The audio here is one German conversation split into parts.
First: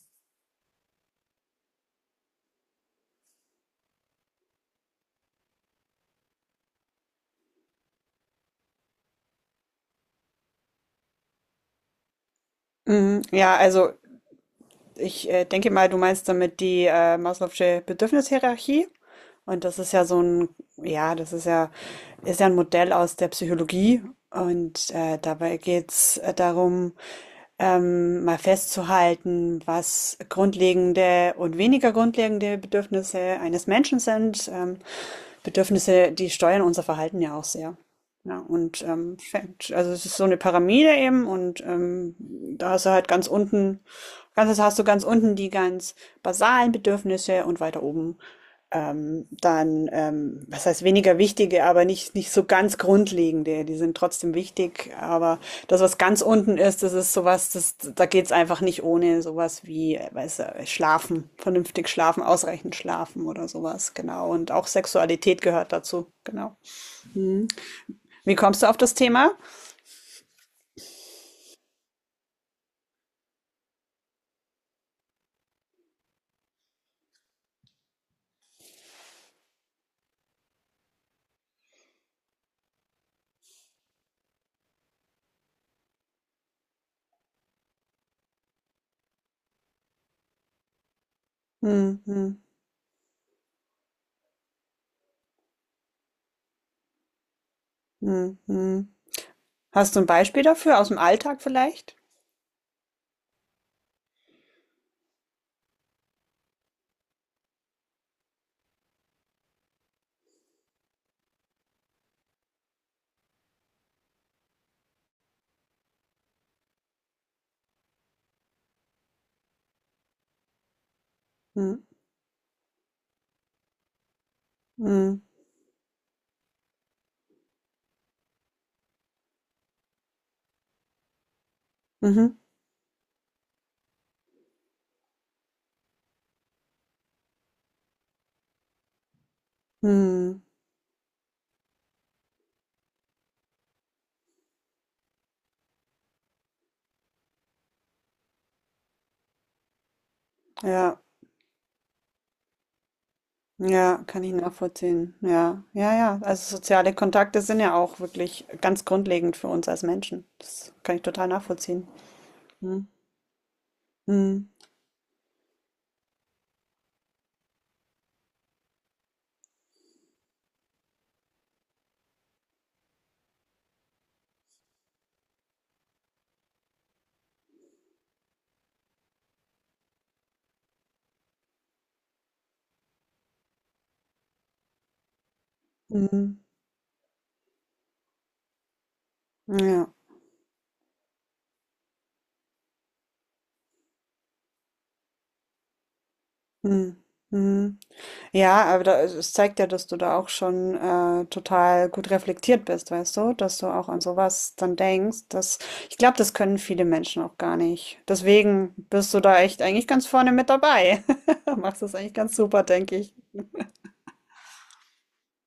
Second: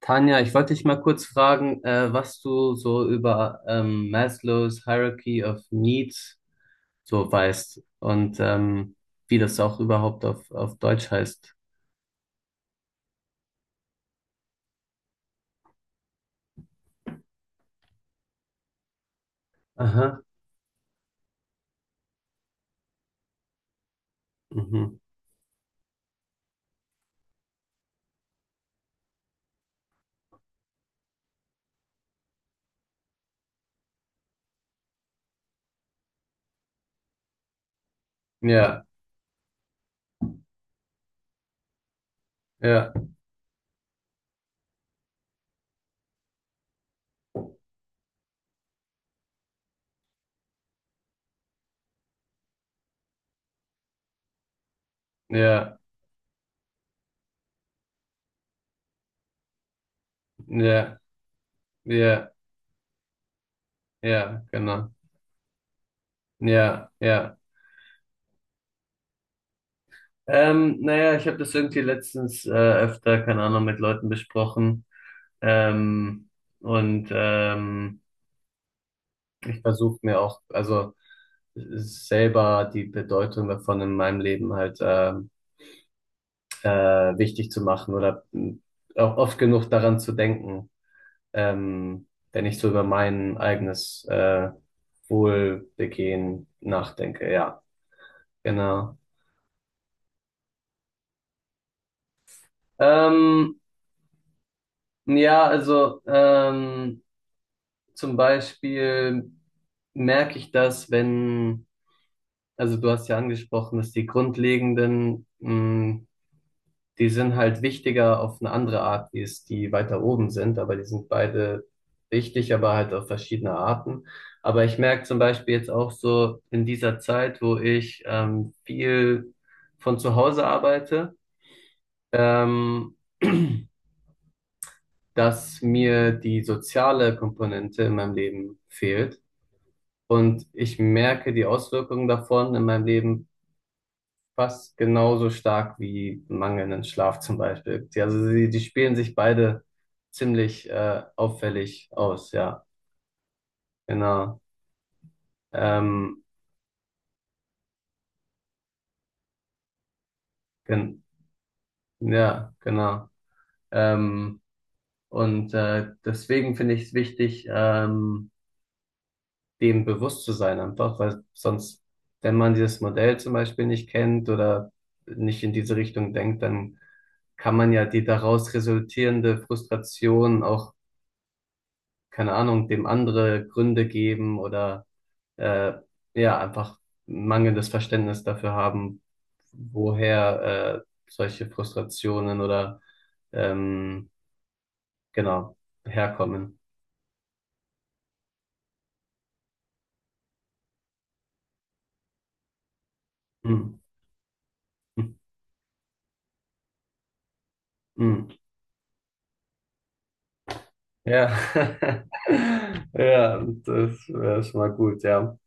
Tanja, ich wollte dich mal kurz fragen, was du so über Maslows Hierarchy of Needs so weißt und wie das auch überhaupt auf Deutsch heißt. Mhm. Ja, also ich denke mal, du meinst damit die Maslow'sche Bedürfnishierarchie. Und das ist ja so Aha. ein, ja, das ist ja ein Modell aus der Psychologie. Und Mhm. Dabei geht's darum, mal festzuhalten, was grundlegende und weniger grundlegende Bedürfnisse eines Menschen sind. Bedürfnisse, die steuern unser Verhalten ja auch sehr. Ja, und Ja, also es ist so eine Pyramide eben und da hast du ja, halt ganz unten, ganz, hast du ganz unten die ganz basalen Bedürfnisse und weiter oben dann, was heißt weniger wichtige, aber nicht, nicht so ganz grundlegende. Die sind trotzdem wichtig, aber ja, das, was ganz unten ist, das ist sowas, das, da geht's einfach nicht ohne sowas wie, ja, Schlafen, vernünftig schlafen, ja, ausreichend schlafen oder sowas, genau. ja, Und auch genau. Sexualität gehört dazu, genau. Ja, ja. Mhm. Wie kommst du auf das Thema? Naja, ich habe das irgendwie letztens öfter, keine Ahnung, mit Leuten besprochen. Ähm, und ich versuche mir auch, also selber die Bedeutung davon in meinem Leben halt wichtig zu machen oder auch oft genug daran zu denken, Mhm. ähm, Mhm. wenn ich so über mein eigenes Wohlbegehen nachdenke. Ja, Mhm. Mhm. genau. Hast du ein Beispiel dafür aus dem Alltag vielleicht? Ähm, ja, also zum Beispiel merke ich das, wenn, also du hast ja angesprochen, dass die grundlegenden die sind halt wichtiger auf eine andere Art, wie es die weiter oben sind, aber die sind beide Mhm. wichtig, aber halt auf verschiedene Arten. Aber ich merke zum Mhm. Beispiel jetzt auch so in dieser Zeit, wo ich viel von zu Hause arbeite, Mhm. ähm, dass mir die soziale Komponente in meinem Leben fehlt. Mhm. Und ich merke die Auswirkungen davon in meinem Leben fast genauso stark wie mangelnden Schlaf zum Beispiel. Die, also sie, die spielen sich beide ziemlich Ja. Auffällig aus, ja, Ja, kann ich genau. nachvollziehen. Ja, ja, ja. Ähm, Also soziale Kontakte sind ja auch wirklich ganz grundlegend für uns als Menschen. Das kann gen ich total nachvollziehen. ja, Hm. genau. Ähm, Hm. und deswegen finde ich es wichtig, dem bewusst zu sein einfach, weil sonst, wenn man dieses Modell zum Beispiel nicht kennt oder nicht in diese Richtung denkt, dann kann man ja die daraus resultierende Frustration auch, keine Ahnung, dem andere Gründe geben oder äh, ja, Hm. einfach mangelndes Verständnis dafür haben, Ja. woher solche Frustrationen oder ähm, genau herkommen. Hm. Hm. Ja, aber da, es zeigt ja, dass du da auch schon total gut reflektiert bist, weißt du, dass du Hm. auch an sowas dann denkst. Das, ich glaube, das können viele Menschen auch gar nicht. Hm. Hm. Deswegen bist du da echt eigentlich ganz vorne mit dabei. Ja, Machst das eigentlich ganz super, denke ich. ja, das wäre schon mal gut, ja.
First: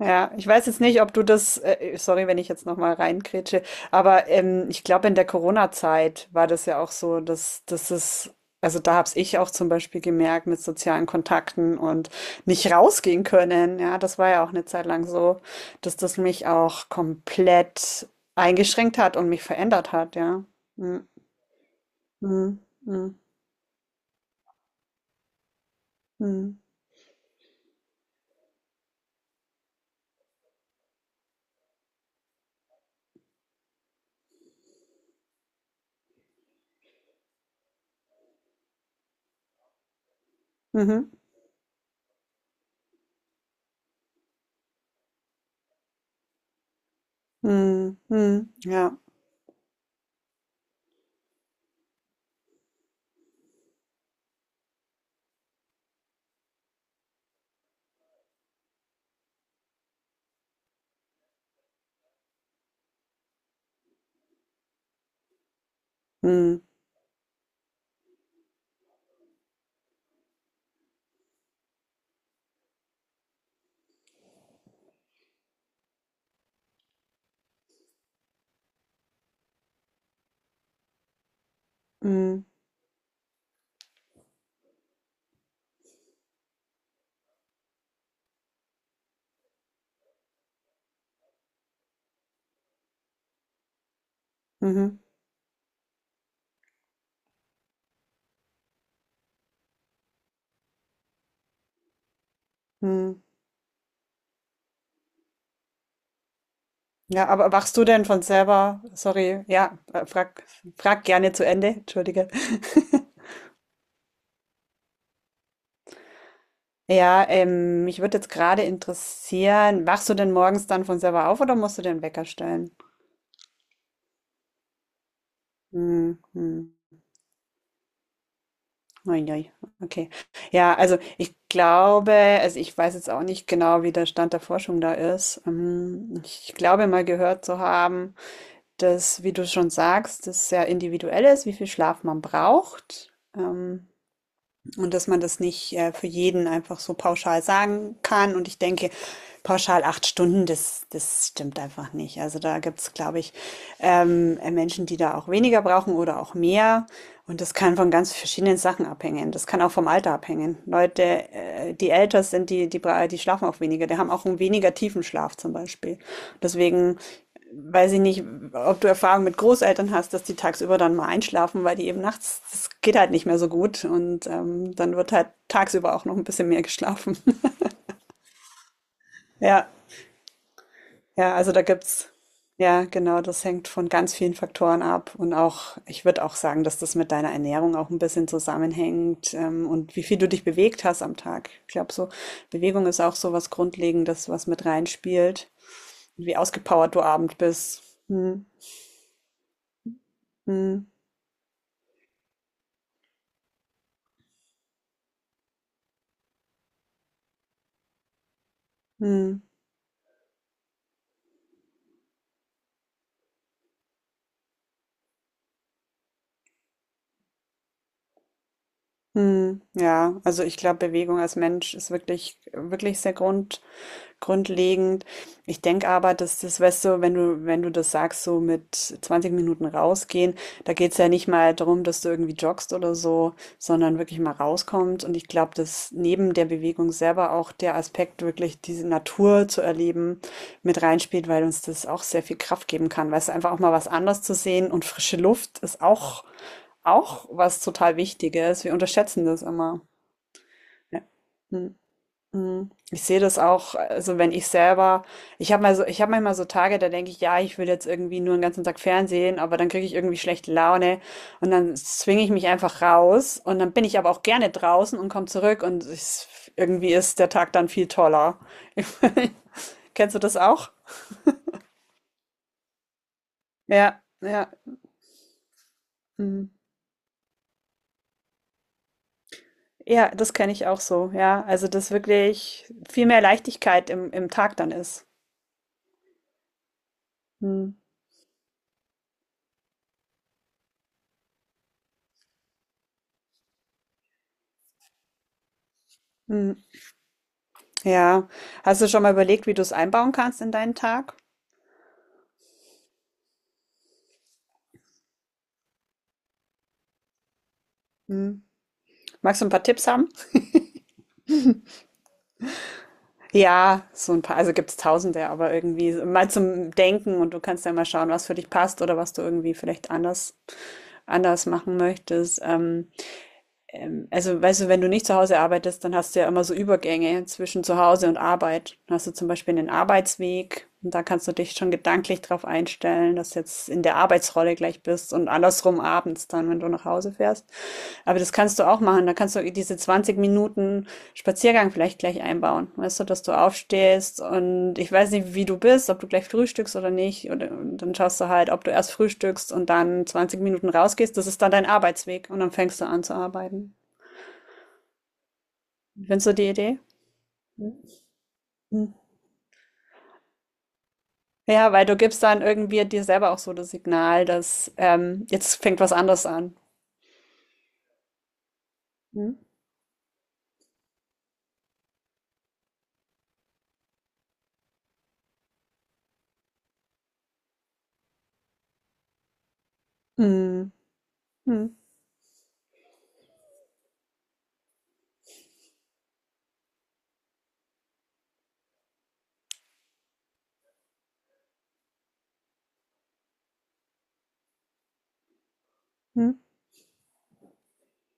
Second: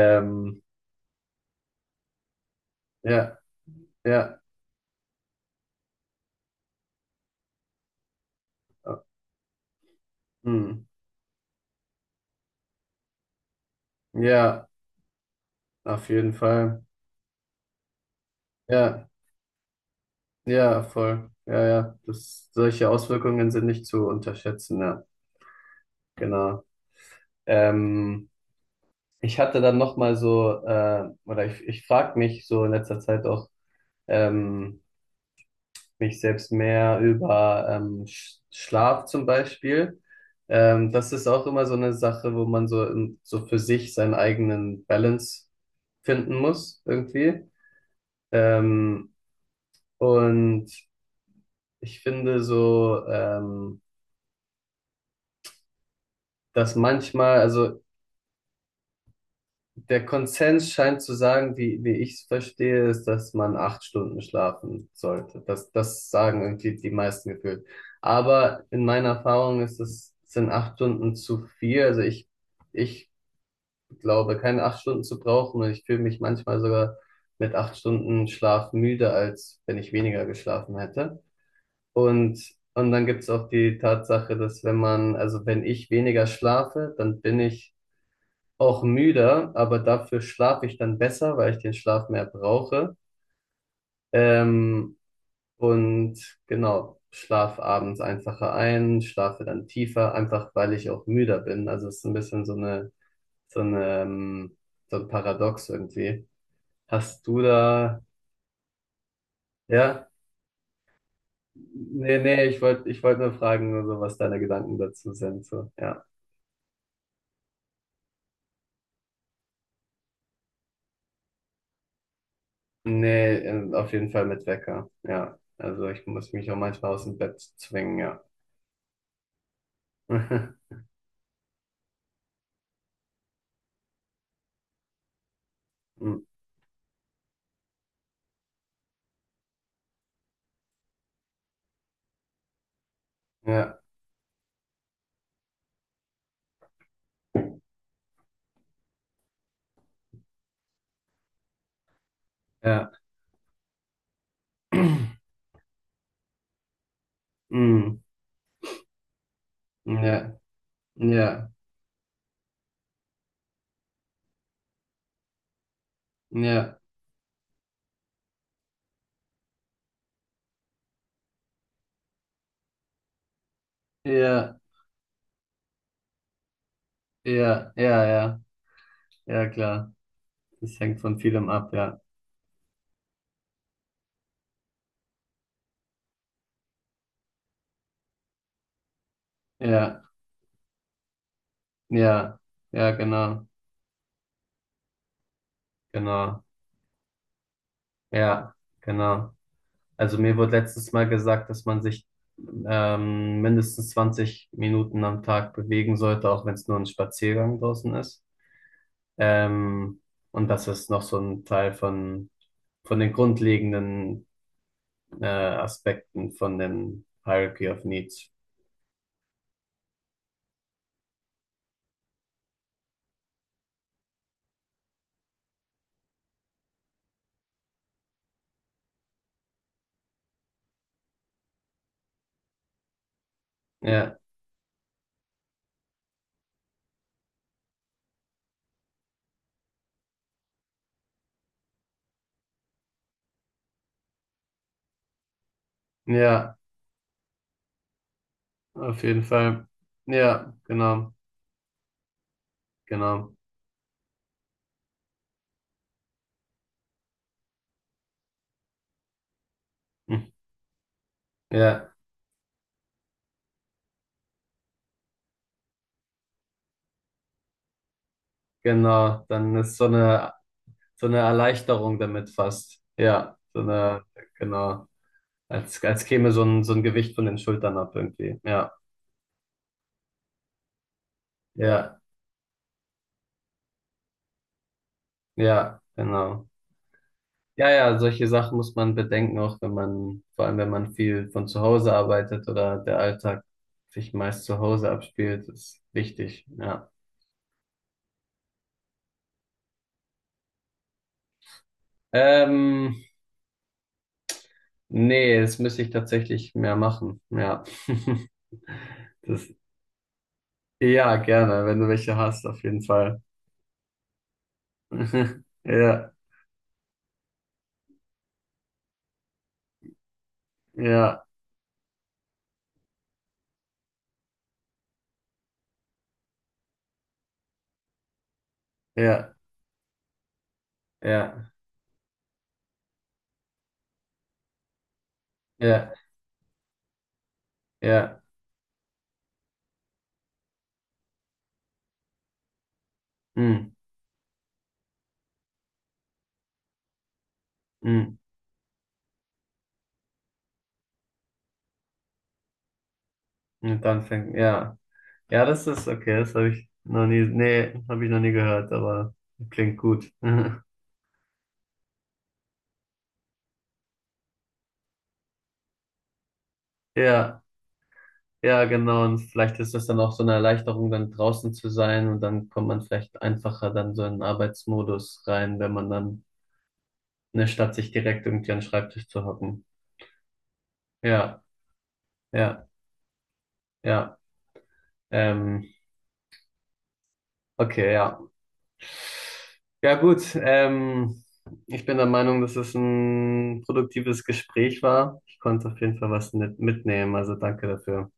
Ja, ich weiß jetzt nicht, ob du das, sorry, wenn ich jetzt nochmal ja, reingrätsche, aber ja, ich glaube, in der Corona-Zeit war das ja auch so, dass es, also äh, da hab's ich auch zum Beispiel gemerkt mit hm. sozialen Kontakten und nicht rausgehen können. Ja, das war ja auch Ja, eine Zeit lang so, dass auf das jeden mich Fall. auch komplett eingeschränkt Ja. hat und mich verändert hat, ja. Ja, Mhm. voll. Ja, ja. Das, Mhm. solche Auswirkungen sind nicht zu unterschätzen, ja. Mhm. Genau. Ähm, ich hatte dann nochmal so, oder ich frage mich so in letzter Zeit auch ähm, mich selbst mehr über Schlaf zum Beispiel. Mhm. Das ist auch immer so eine Sache, wo man so, so für sich seinen eigenen Balance finden muss, irgendwie. Mhm. Mhm. Ja. Ähm, und ich finde so, dass manchmal, also der Konsens scheint zu sagen, wie ich es verstehe, ist, dass man 8 Stunden schlafen sollte. Das sagen Mhm. irgendwie die meisten gefühlt. Aber in meiner Erfahrung ist es, sind 8 Stunden zu viel. Also ich glaube, keine 8 Stunden zu brauchen, und ich fühle mich manchmal sogar mit 8 Stunden Schlaf müde, als wenn ich weniger geschlafen hätte. Und, Mhm. und dann gibt's auch die Tatsache, dass wenn man, also wenn ich weniger schlafe, dann bin ich auch müder, aber dafür schlafe ich dann besser, weil ich den Schlaf mehr brauche. Ähm, Mhm. und genau, schlaf abends einfacher ein, schlafe dann tiefer, einfach weil ich auch müder bin. Also es ist ein bisschen so eine, Mhm. so eine, so ein Paradox irgendwie. Hast Ja, du aber wachst du da, denn von selber sorry, ja, ja? frag gerne zu Ende, Nee, entschuldige. nee, ich wollte nur fragen, nur so, was deine Gedanken dazu sind, so, ja. Ja, mich würde jetzt gerade interessieren, wachst du denn morgens dann von selber auf oder musst du den Wecker stellen? Nee, auf jeden Fall mit Wecker, ja. Also ich Mhm, muss mich auch mhm. manchmal aus dem Bett zwingen, Ui, okay. ja. Ja, also, ich glaube also, ich weiß jetzt auch nicht genau, wie der Stand der Forschung da ist. Ich glaube mal gehört zu haben, dass, wie du schon sagst, das sehr individuell ist, wie viel Schlaf man braucht. Ja, Und dass man das nicht für jeden einfach so pauschal sagen kann. Und ich denke, pauschal 8 Stunden, das stimmt einfach nicht. Also da ja. gibt's, glaube ich, Menschen, die da auch weniger brauchen oder auch mehr. Und das kann von Mm, ganz verschiedenen Sachen abhängen. Das kann auch vom Alter ja, abhängen. Leute, ja, die älter sind, die schlafen auch weniger. Die haben auch einen weniger tiefen Schlaf zum Beispiel. ja, Deswegen weiß ich nicht, ob du Erfahrung mit Großeltern hast, dass die tagsüber dann mal einschlafen, weil die eben nachts, das geht halt nicht mehr so gut. Und ja, dann wird halt tagsüber auch noch ein bisschen mehr geschlafen. ja, ja, ja, ja, Ja, klar. Das hängt von ja, vielem also da ab, ja. gibt's, ja, genau, das hängt von ganz vielen Faktoren ab. Und auch, ich würde auch sagen, dass das mit deiner Ernährung auch ein bisschen zusammenhängt, und Ja, wie viel du dich bewegt hast am Tag. Ich glaube, so ja, Bewegung ja, ist auch so genau, was Grundlegendes, was mit reinspielt, wie genau, ausgepowert du abend bist. Hm, ja, genau. Also mir wurde hm, letztes Mal gesagt, dass man sich mindestens 20 Minuten am Tag bewegen sollte, auch wenn es nur ein Spaziergang draußen ist. hm. Ähm, und das ist noch so ein Teil von den grundlegenden Aspekten von dem Hierarchy of Needs. Hm, ja, also ich glaube, Bewegung als Mensch ist wirklich, wirklich sehr grundlegend. Ich denke aber, dass das, weißt du, wenn du das sagst, so mit 20 Minuten rausgehen, da geht es ja nicht mal darum, dass du irgendwie joggst oder so, sondern Ja, wirklich mal rauskommst. Und ich glaube, dass neben der Bewegung selber auch der Aspekt, wirklich diese Natur zu erleben, mit reinspielt, weil uns das auch sehr viel Kraft geben kann. Weißt du, einfach auch mal was anderes zu sehen und frische Luft ist auch, ja, auch was total Wichtiges. Wir auf jeden unterschätzen das Fall. immer. Ja, Ja. genau, Hm. Mhm. Ich sehe genau. das auch, also wenn ich selber, ich habe mal so, ich habe manchmal so Tage, da denke ich, ja, ich will jetzt irgendwie nur den ganzen Tag Fernsehen, aber dann kriege ich irgendwie Hm. schlechte Laune und dann Ja, zwinge ich mich einfach raus und dann bin ich aber auch gerne draußen und komme zurück und ich, irgendwie ist der Tag dann viel toller. genau. Dann ist Kennst du das auch? so eine Erleichterung damit fast. Ja, so Ja, eine, ja. genau. Als, als käme Mhm. So ein Gewicht von den Schultern ab irgendwie. Ja, Ja, das kenne ich auch so, ja. Also, dass ja, wirklich viel mehr Leichtigkeit im Tag dann ist. ja, genau. Ja, ja, solche Sachen muss man bedenken, auch wenn man, vor allem wenn man viel von zu Hause arbeitet oder der Alltag sich meist zu Hause abspielt, ist wichtig. Mhm. Ja. Ja. Hast du schon mal überlegt, wie du es einbauen kannst in deinen Tag? Ähm, nee, das müsste ich tatsächlich mehr machen. Ja. Hm. Magst Das, du ein paar Tipps haben? ja, gerne, wenn du welche hast, auf jeden Fall. Ja, so ein paar, also gibt es tausende, aber irgendwie so, Ja, mal zum Denken und du kannst ja mal schauen, was für dich passt oder was du irgendwie vielleicht anders, ja, anders machen möchtest. Also, weißt du, wenn du nicht zu Hause arbeitest, dann hast du ja immer so Übergänge zwischen zu Hause und Arbeit. Dann hast du zum ja, Beispiel einen Arbeitsweg und da kannst du ja, dich schon gedanklich drauf einstellen, dass du jetzt in der Arbeitsrolle gleich bist und andersrum ja, abends dann, wenn du nach Hause fährst. Aber ja. das kannst du auch machen. Da kannst du diese 20 Minuten Spaziergang vielleicht gleich einbauen. Weißt du, dass du Mm, aufstehst und ich weiß nicht, wie du bist, ob du gleich frühstückst oder nicht. Oder, und dann mm. schaust du halt, ob du erst frühstückst und dann 20 Minuten rausgehst. Das ist dann dein Arbeitsweg und dann fängst du an zu arbeiten. Und dann fängt, ja. Ja, das ist okay, Findest das du die habe ich Idee? noch nie, nee, habe ich noch nie gehört, Mhm. aber klingt gut. Ja, weil du gibst dann irgendwie dir selber auch so das Signal, dass jetzt fängt was anderes an. Ja, ja, genau. Und Mhm. vielleicht ist das dann auch so eine Erleichterung, dann draußen zu sein und dann kommt man vielleicht einfacher dann so in den Arbeitsmodus rein, wenn man dann, ne, statt sich direkt irgendwie an den Schreibtisch zu hocken. Mhm. Ja, ja, ja. Ähm, okay, ja. Ja, gut. Ich bin der Meinung, dass es ein produktives Gespräch war. Ich konnte auf jeden Fall was Mhm. mit mitnehmen, also danke dafür.